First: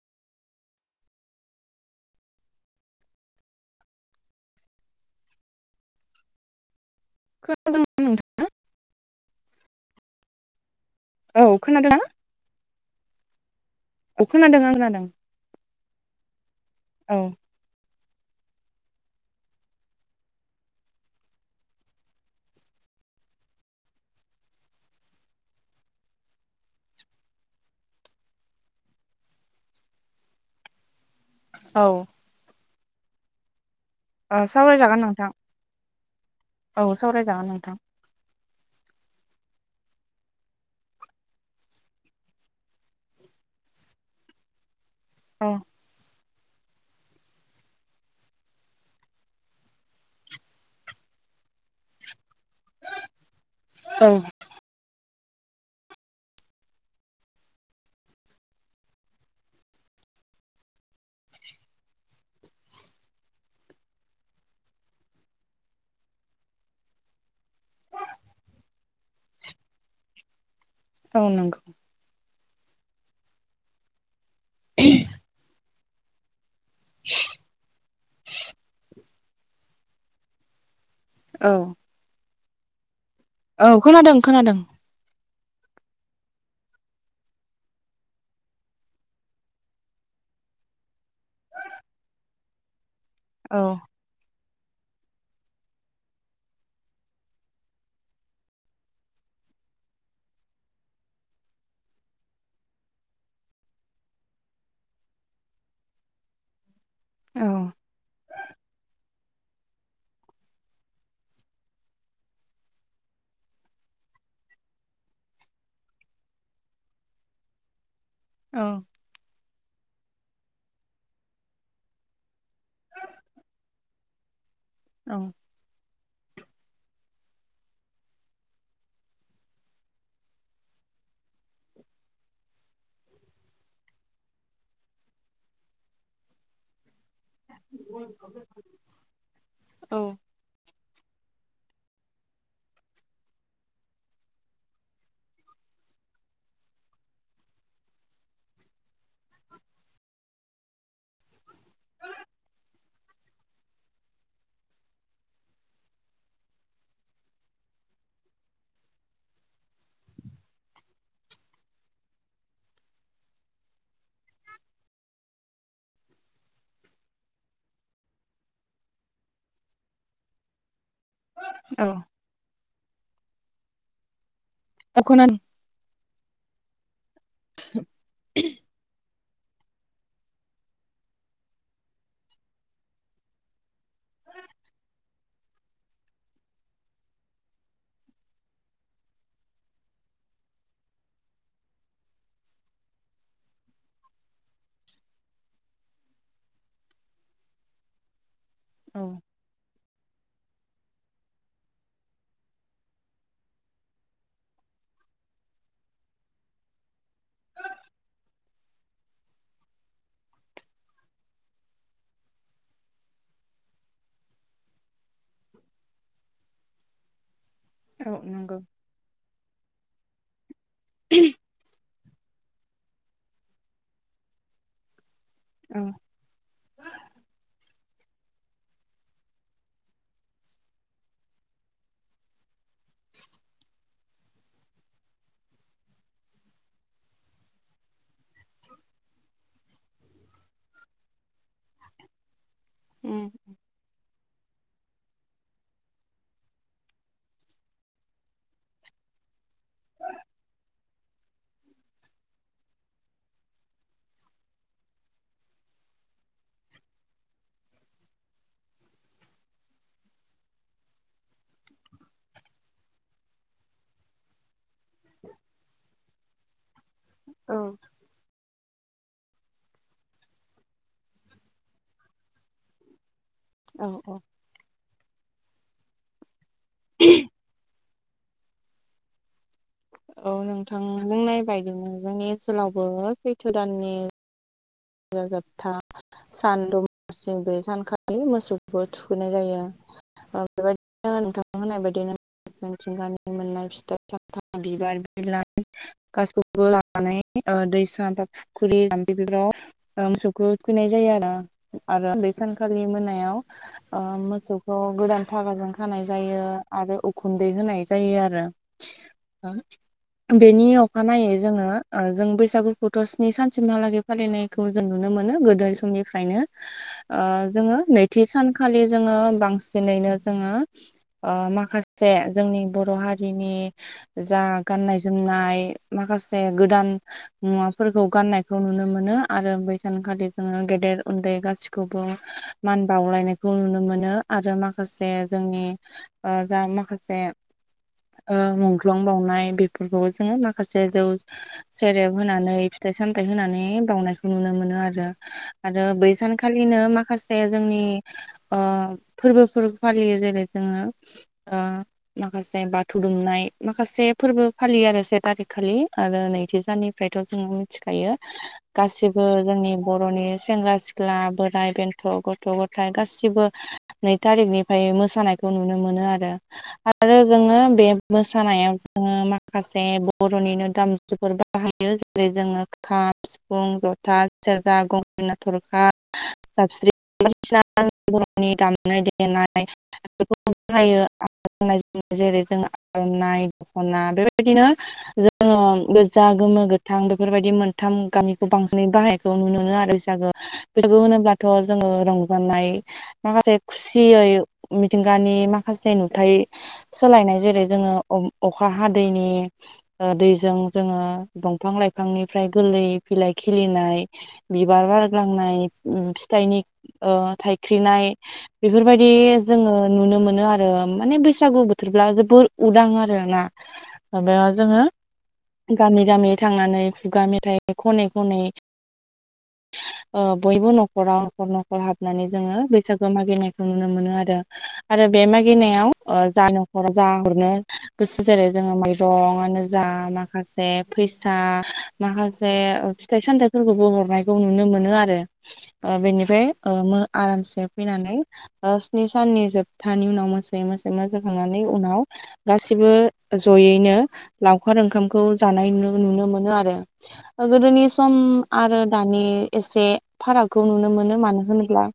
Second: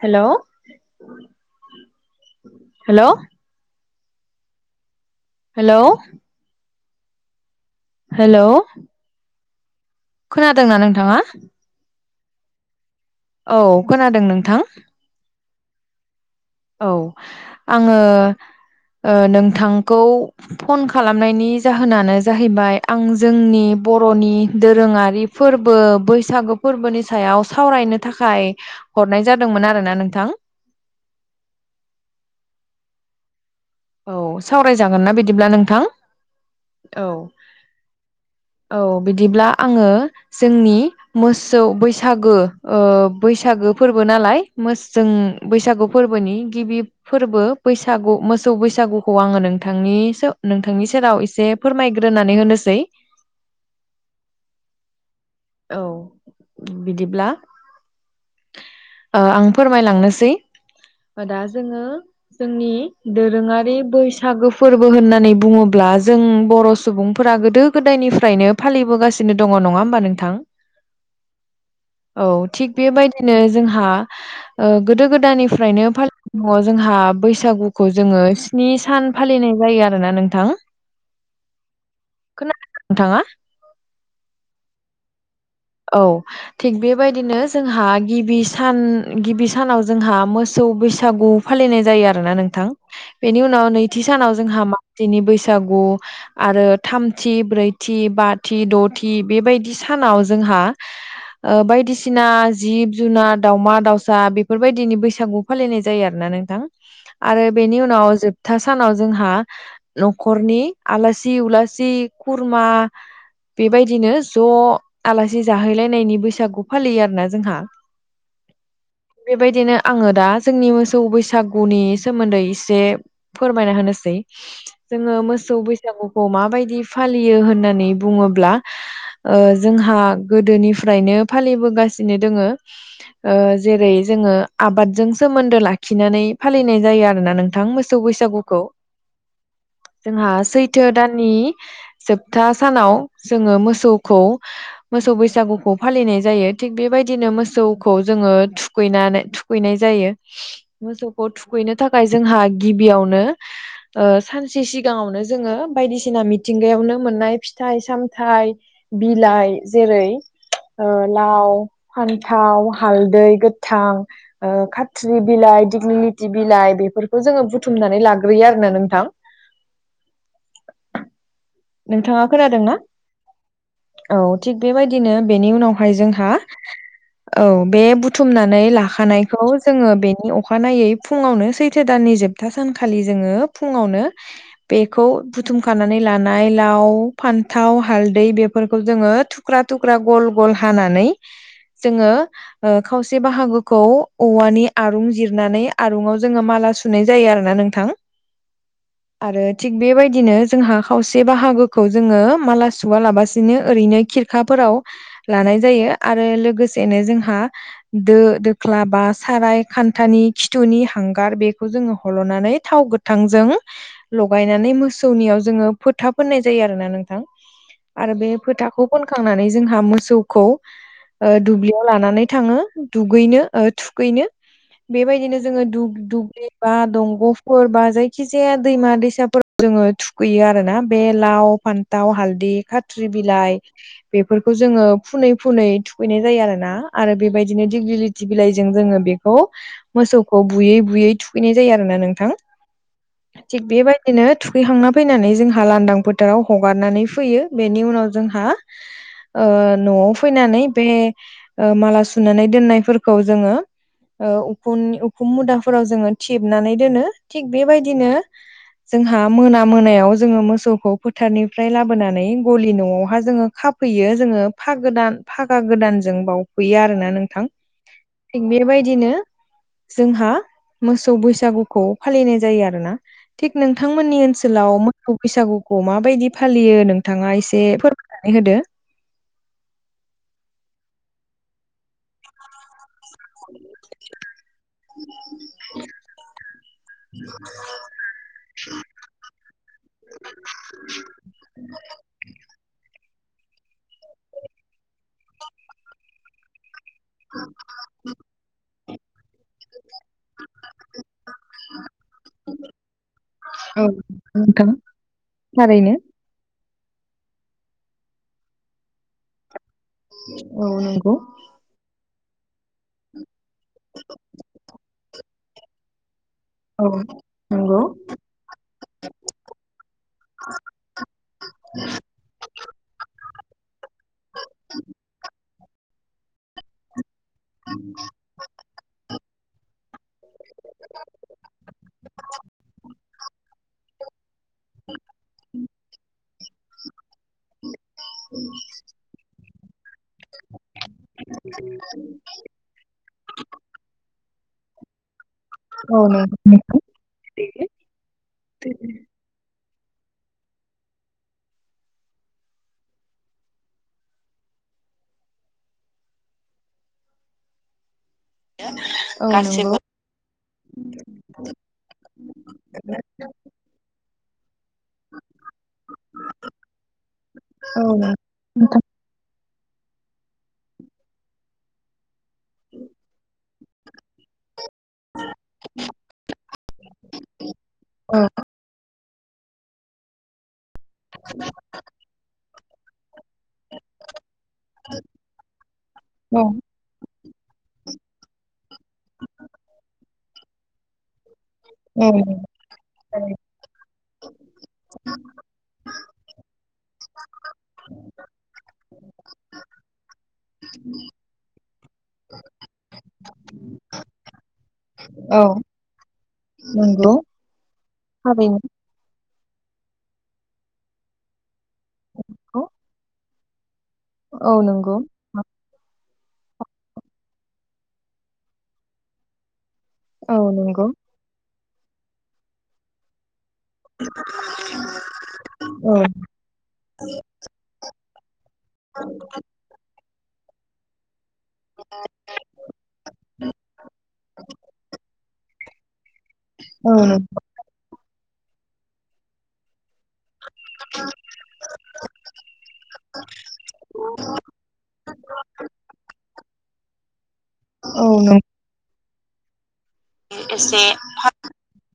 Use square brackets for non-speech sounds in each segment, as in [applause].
हेल' hello? हेल'। खोनादों नोंथां hello. खोनादोंना नोंथाङा। औ खोनादोंना? औ औ खोनादों नोंथां। आं खोनादों औ आङो ओ नोंथांखौ फन खालामनायनि जाहोनानो जाहैबाय आं जोंनि बर'नि दोरोङारि फोरबो बैसागो फोरबोनि सायाव सावरायनो थाखाय हरनाय जादोंमोन आरो ना नोंथां। औ। औ ओ सावरायजागोन ना नोंथां बिदिब्ला नोंथां औ। सावरायजागोन नोंथां औ बिदिब्ला आङो जोंनि मोसौ बैसागो ओ बैसागो फोरबो नालाय। जों औ बैसागु फोरबोनि गिबि फोरबो बैसागु मोस मोसौ बैसागुखौ आङो नोंथांनि नोंथांनि सेराव एसे फोरमायग्रोनानै होनोसै। [inaudible] औ। औ बिदिब्ला आं फोरमायलांनोसै दा जोङो जोंनि दोरोङारि बैसागो फोरबो होननानै बुङोब्ला जों बर' सुबुं फोरा गोदो गोदायनिफ्रायनो फालिबोगासिनो दङ नङा होमबा नोंथां। औ नंगौ। औ थिग बेबायदिनो जोंहा ओ गोदो गोदायनिफ्रायनो फालि दङ जोंहा बैसागुखौ जोङो स्नि सान फालिनाय जायो आरोना नोंथां। औ। खोनादों ना नोंथाङा। औ खोनादों खोनादों। औ। थिग बेबायदिनो जोंहा गिबि सान गिबि सानाव जोंहा मोसौ बैसागु फालिनाय जायो आरोना नोंथां बेनि औ उनाव नैथि सानाव जोंहा मालिनि बैसागु आरो थामथि ब्रैथि बाथि दथि बेबायदि सानाव जोंहा ओ बायदिसिना जिब जुनार दावमा दाउसा बेफोरबायदिनि बैसागु फालिनाय जायो आरोना नोंथां औ आरो बेनि उनाव जोबथा सानाव जोंहा न'खरनि आलासि उलासि खुरमा बेबायदिनो ज' आलासि जाहैलायनायनि बैसागु फालियो आरोना जोंहा। औ। बेबायदिनो आङो दा जोंनि मोसौ बैसागुनि सोमोन्दै एसे फोरमायना होनोसै जोङो मोसौ बैसागुखौ माबायदि फालियो होननानै बुङोब्ला ओ जोंहा गोदोनिफ्रायनो फालिबोगासिनो दोङो ओ जेरै जोङो आबादजों सोमोन्दो लाखिनानै फालिनाय जायो आरोना नों थां मोसौ बैसागुखौ औ जोंहा सै थो दाननि जोबथा सानाव जोङो मोसौखौ मोसौ बैसागुखौ फालिनाय जायो थिग बेबायदिनो मोसौखौ जोङो थुखैनानै थुख खैनाय जायो मोसौखौ थुखैनो थाखाय जोंहा गिबियावनो ओ सानसे सिगाङावनो जोङो बायदिसिना मिथिंगायावनो मोननाय फिथाइ सामथाइ बिलाइ जेरै ओ लाव, फान्थाव, हालदै गोथां, ओ खाथ्रि बिलाइ दिग्लि दी बिलाइ बेफोरखौ जोङो बुथुमनानै लाग्रोयो आरो ना नोंथां। औ नोंथाङा खोनादोंना? औ थिग बेबायदिनो खोनादों बेनि उनाव जोंहा औ बे बुथुमनानै लाखानाय खौ जोङो बेनि अखानायै फुङावनो, सैथो दाननि जोबथा सानखालि जोङो फुङावनो, बेखौ बुथुमखानानै लानो, [unintelligible] लाव, फान्थाव, हालदै बेफोरखौ जोङो थुख्रा-थुख्रा, गल-गल हानानै, जोङो, ओ खावसे बाहागोखौ औवानि आरुं जिरनानै, आरुंयाव जोङो माला सु- सुनाय जायो आरो ना नोंथां। औ आरो थिग बेबायदिनो जोंहा, खावसे बाहागोखौ जोङो माला सुवा लाबसिनो ओरैनो खिरखाफोराव लानाय जायो आरो लोगोसेनो जोंहा दो-दोख्ला बा, साराय, खान्थानि खिथुनि हांगार बेखौ जोङो हल'नानै थाव गो - थांजों लगायनानै मोसौनियाव जोङो फोथा फोननाय जायो आरोना नोंथां औ आरो बे नंगौ फोथाखौ फोनखांनानै जोंहा मोसौ खौ दुब्लियाव लानानै थाङो, दुगैनो ओ थुखैनो बेबायदिनो जोङो औ दुब- दुब्लि बा दंग'फोर बा, जायखि जाया दैमा-दैसाफोर जोङो थुखैयो आरो आरोना बे लाव, फान्थाव, हालदि, खाथ्रि बिलाइ। बेफोरखौ जोङो फुनै-फुनै थुखैनाय जायो आरो ना‌ आरो बेबायदिनो दिग्लि, -थि बिलाइजों जोङो, बेखौ मोसौखौ बुयै-बुयै थुखैनाय जायो आरो ना नोंथां। उ थिग बेबायदिनो थुखैखांना फैनानै जोंहा लांदां फोथाराव हगारनानै फैयो। बेनि उनाव जोंहा ओ न'आव फैनानै बे ओ माला सुनानै दोननायफोरखौ जोङो ओ उख उखुम मुदाफोराव जोङो थिबनानै दोनो थिग बेबायदिनो जोंहा मोना-मोनायाव जोङो मोसौखौ फोथारनिफ्राय लाबोनानै गलि न'आवहायजोङो खाफैयो जोङो फाग गोदान- फागा गोदानजों बावफैयो आरो ना नोंथां । औ थिग बेबायदिनो जोंहा मोसौ बैसागुखौ फालिनाय जायो आरो ना । थिग औ औ नोंथांमोननि ओनसोलाव मोखौ बैसागुखौ माबायदि फालियो नोंथाङा एसे फोर नानै होदो औ नोंथां बुंनायबायदिनो जोंनि ओनसोलावबो सैथो दाननि [unintelligible] सान बे सानखालि मोसौखौबो थुखैनाय जायो। बेबायदिनो नोंथां होनाय बायदिनो [unintelligible] [unintelligible] लानानै ओ दैसा बा फुख्रि जामफै बेफोराव ओ मोसौखौ थुखैनाय जायो आरो बे सानखालि मोनायाव औ ओ नोंथां मोसौखौ गोदान फागाजों थारैनो खानाय जायो। आरो उखुन्दै होनाय जायो आरो बेनि औ नंगौ अखानायै जोङो ओ जों बैसागुखौथ' स्नि सानसिमहालागै फालिनाय खौ‌ जों नुनो मोनो गोदो समनिफ्रायनो औ ओ जोङो नंगौ नै थि सानखालि जोङो बांसिनैनो जोङो ओ माखासे, जोंनि बर' हारिनि जा गाननाय-जोमनाय माखासे गोदान मुवाफोरखौ गाननायखौ नुनो मोनो। आरो बै सानखालि जोङो गेदेर उन्दै गासिखौबो मान बावलायनायखौ नुनो मोनो। आरो माखासे जोंनि ओ जा माखासे ओ मुंख्लं बाउनाय बेफोरखौ जोङो माखासे जौ सेरेब होनानै फिथाइ सामथायाइ होनानै बावनायखौ नुनो मोनो आरो आरो औ बै नंगौ सानखालिनो माखासे जोंनि ओ फोरबोफोर फालियो जेरै जोङो माखासे बाथौ दुमनाय माखासे फोरबो फालियो आरो से थारिखखालि आरो नैथि साननि थ' जोङो मिथिखायो गासिबो जोंनि बर'नि सेंग्रा सिख्ला बोराइ बेन्थ' गथ' गथाय गासिबो नै थारिखनिफ्राय मोसानायखौ नुनो मोनो आरो आरो जोङो औ बे मोसा नायाव जोङो माखासे बर'निनो दामजुफोर [inaudible] बाहायो जेरै जोङो [inaudible] खाम सिफुं जथा सेरजा गंग नाथरखा [inaudible] साबस्रि बायदिसिनानि दाम [inaudible] नाय देनाय बेफोरखौ [inaudible] जेरै जों आर'नाइ दख'ना आरो [inaudible] बेफोरबायदिनो जोङो गोजा औ गोमो गोथां बेफोरबायदि मोनथाम गामिखौ बांसि [inaudible] ै बाहायखौ नुनो मोनो आरो बैसागो बैसागु होनोब्लाथ' जोङो औ रंजानाय माखासे खुसियै मिथिंगानि माखासे नुथायाइ सोलायनाय जेरै जोङो अखा हादैनि दैजों जोङो दंफां लाइफांनिफ्राय गोरलै फिलाय खिलिनाय बिबार औ बारग्लांनाय फिथाइनि नंगौ थाइख्रिनाय थारैनो बेफोरबायदि जोङो नुनो मोनो आरो माने बैसागु बोथोरब्ला जोबोर नंगौ उदां आरो ना। माबयाव औ जोङो नंगौ गामि गामि थांनानै खुगा मेथाइ खनै खनै औ बयबो नंगौ न'खराव नखर न'खर हाबनानै जोङो बैसागो मागिनाय नुनो मोनो आरो आरो बे मागिनायाव औ जा न'खर जा हरनो गोसो जेरै जोङो मैरंआानो जा माखासे माखासे फैसा माखासे फथाइ सामथाइफोरखौबो हरनायखौ नुनो मोनो आरो। बेनिफ्राय औ आरामसे फैनानै स्नि साननि जोबथानि उनाव मोसानाय मो मोसायै मोसाखांनानै उनाव गासिबो जयैनो लावखार ओंखामखौ जानाय नुनो मोनो आरो। गोदोनि औ सम नंगौ आरो दानि एसे फारागखौ एसे नुनो मोनो मानो होनोब्ला?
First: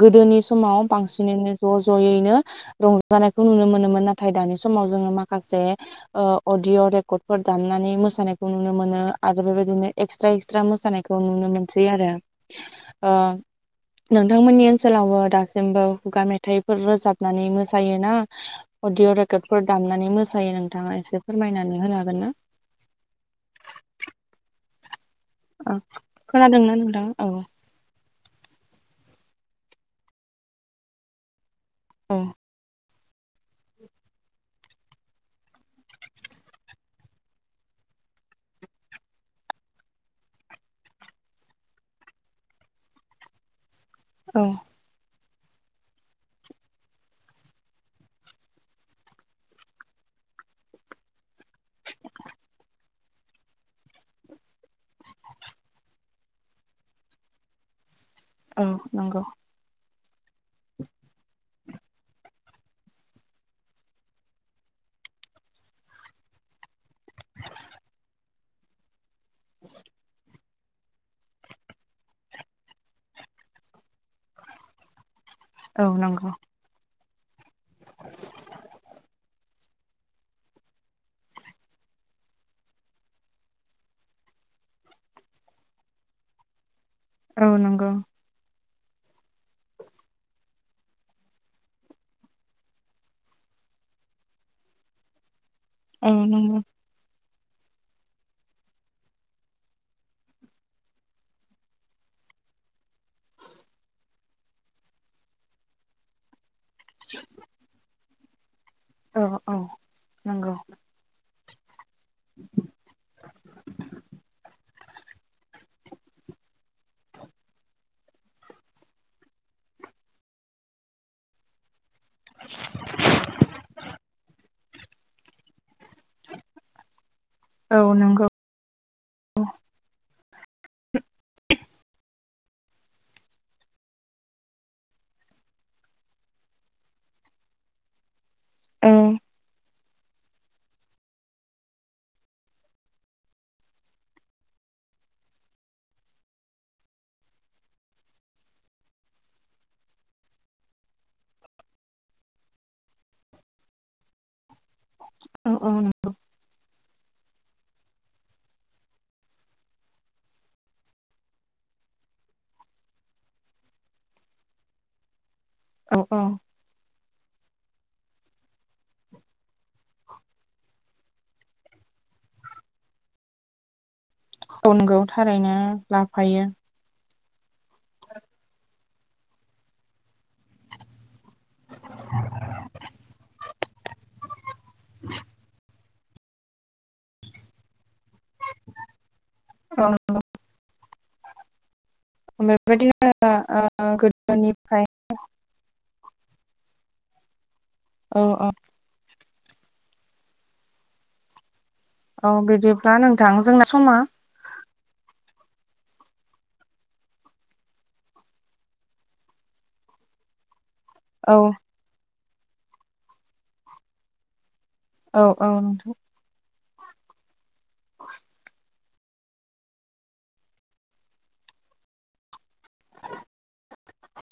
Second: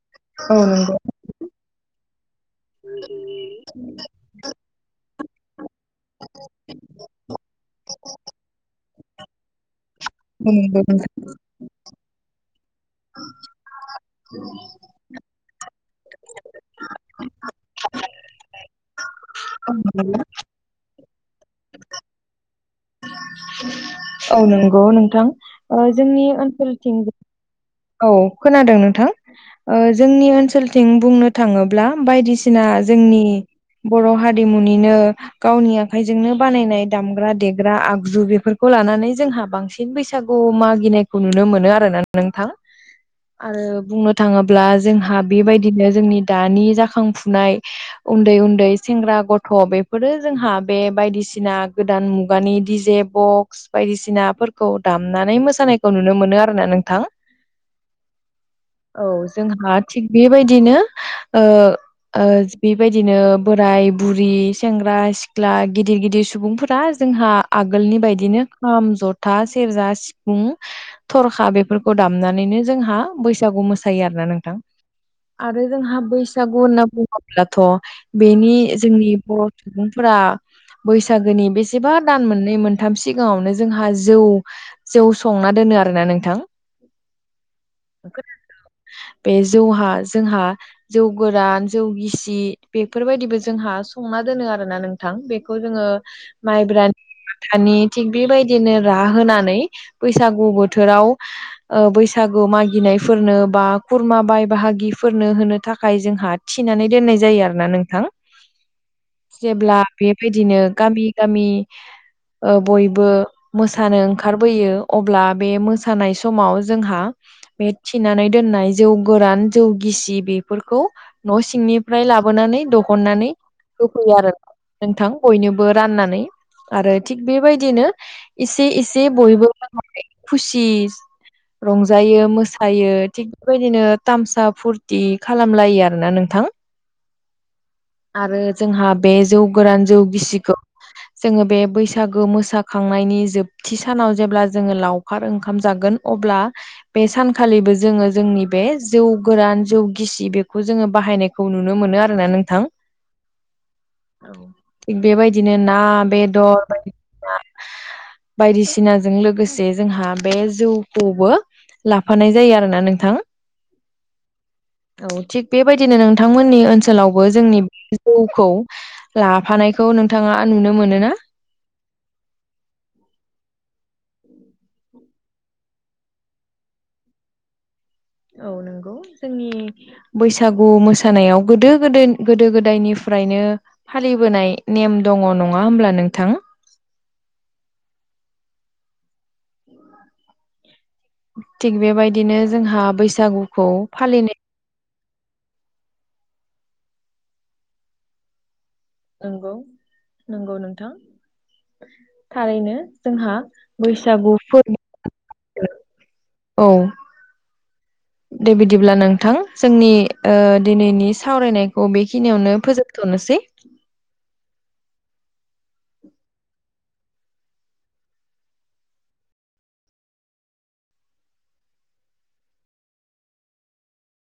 गोदोनि औ समाव नंगौ बांसिनैनो ज' ज'यैनो रंजानायखौ नुनो मोनोमोन नाथाय दानि समाव जोङो माखासे अडअ' रेकर्डफोर दामनानै मोसानायखौ नुनो मोनो आरो बेबायदिनो एक्सट्रा एक्सट्रा नंगौ मोसानायखौ नुनो मोनसै आरो। नोंथांमोननि ओनसोलावबो दासिमबो खुगा मेथाइफोर रोजाबनानै मोसायो ना अदिअ' रेकर्डफोर दामनानै मोसायो? नों नोंथाङा एसे फोरमायनानै होनो हागोन ना? औ नंगौ नोंथां औ जोंनि खोनादोंना ओनसोलथिं नोंथां औ औ खोनादों नोंथां जोंनि ओनसोलथिं बुंनो थाङोब्ला औ बायदिसिना जोंनि बर' हारिमुनिनो गावनि आखाइजोंनो बानायनाय दामग्रा देग्रा आगजु बेफोरखौ लानानै जोंहा बांसिन बैसागु मागिनायखौ नुनो मोनो आरोना नोंथां। आरो बुंनो औ थाङोब्ला जोंहा बेबायदिनो जोंनि दानि जाखांफुनाय उन्दै उन्दै सेंग्रा गथ' बेफोरो जोंहा बे बायदिसिना गोदान मुगानि दिजेब बक्स बायदिसिनाफोरखौ दामनानै मोसानायखौ नुनो मोनो आरोना नोंथां। औ जोंहा थिग बेबायदिनो बेबायदिनो बोराय बुरि सेंग्रा सिख्ला गिदिर गिदिर सुबुंफोरा जोंहा आगोलनि बायदिनो खाम ज जथा, सेरजा, सिफुं, थरखा बेफोरखौ दामना नैनो जोंहा बैसागु मोसायो आरो ना नोंथां आरो औ जोंहा नंगौ बैसागु होनना बुंब्लाथ' बेनि जोंनि बर' सुबुंफोरा बैसागोनि बेसेबा दान मोननै मोनथाम सिगाङावनो जोंहा जौ जौ संना दोनो आरो ना नोंथां। औ नंगौ। बे जौहा जोंहा जौ गोरान जौ गिसि बेफोरबायदिबो जोंहा संना दोनो आरो ना नोंथां। बे खौ जोङो औ नंगौ माइब्रा थानि थिग बेबायदिनो राह होनानै बैसागु बोथोराव ओ बै बैसागु मागिनायफोरनो बा खुरमा बाय बाहागिफोरनो होनो थाखाय जोंहा थिनानै दोननाय जायो आरो ना नोंथां औ औ जेब्ला नंगौ बेबायदिनो गामि गामि ओ बयबो मोसानो ओंखारबोयो अब्ला बे मोसानाय समाव जोंहा बे थिनानै दोननाय जौ गोरान जौ गिसि बेफोरखौ न' सिंनि ओमफ्राय लाबोनानै दिहुननानै होफैयो आरो नोंथां बयनोबो राननानै आरो थिग औ बेबायदिनो नंगौ एसे एसे बयबो खुसि रंजायो मोसायो थिग बेबायदिनो थामसा फुरथि खालामलायो आरो ना नोंथां आरो जोंहा औ बे जौ गोरान जौ गिसिखौ जोङो बे बैसागो मोसाखांनायनि जोबथि सानाव जेब्ला जोङो लावखार ओंखाम जागोन। अब्ला बे सानखालिबो जोङो जोंनि बे जौ गोरान जौ गिसि बेखौ जोङो बाहायनाय खौ नुनो मोनो आरो ना नोंथां औ थिग औ बेबायदिनो ना बेदर [unintelligible] बायदिसिनाजों लोगोसे जोंहा बे जौखौबो लाफानाय जायो आरो ना नोंथां औ थिग औ बेबायदिनो नोंथांमोननि ओनसो लावबो जोंनि बे जौखौ लाफानायखौ नोंथाङा नुनो मोनो ना औ नंगौ थारैनो लाफायो औ नंगौ जोंनि बैसागु मोसानायाव गोदो गोदो गोदो-गोदायनिफ्रायनो फालिबोनाय नेम दङ नङा होमब्ला नोंथां? औ नंगौ थिग बेबायदिनो जोंहा बेबायदिनो बैसागुखौ ओ फालिनाय [unintelligible] औ औ नंगौ नंगौ नोंथां औ थारैनो बिदिब्ला नोंथां जोंहा जोंना समा बैसागु फोरबो औ दे बिदिब्ला नोंथां जोंनि ओ दिनैनि ओ सावरायनाय औ बेखिनियावनो फोजोबथ'नोसै औ औ नोंथां [unintelligible] [unintelligible]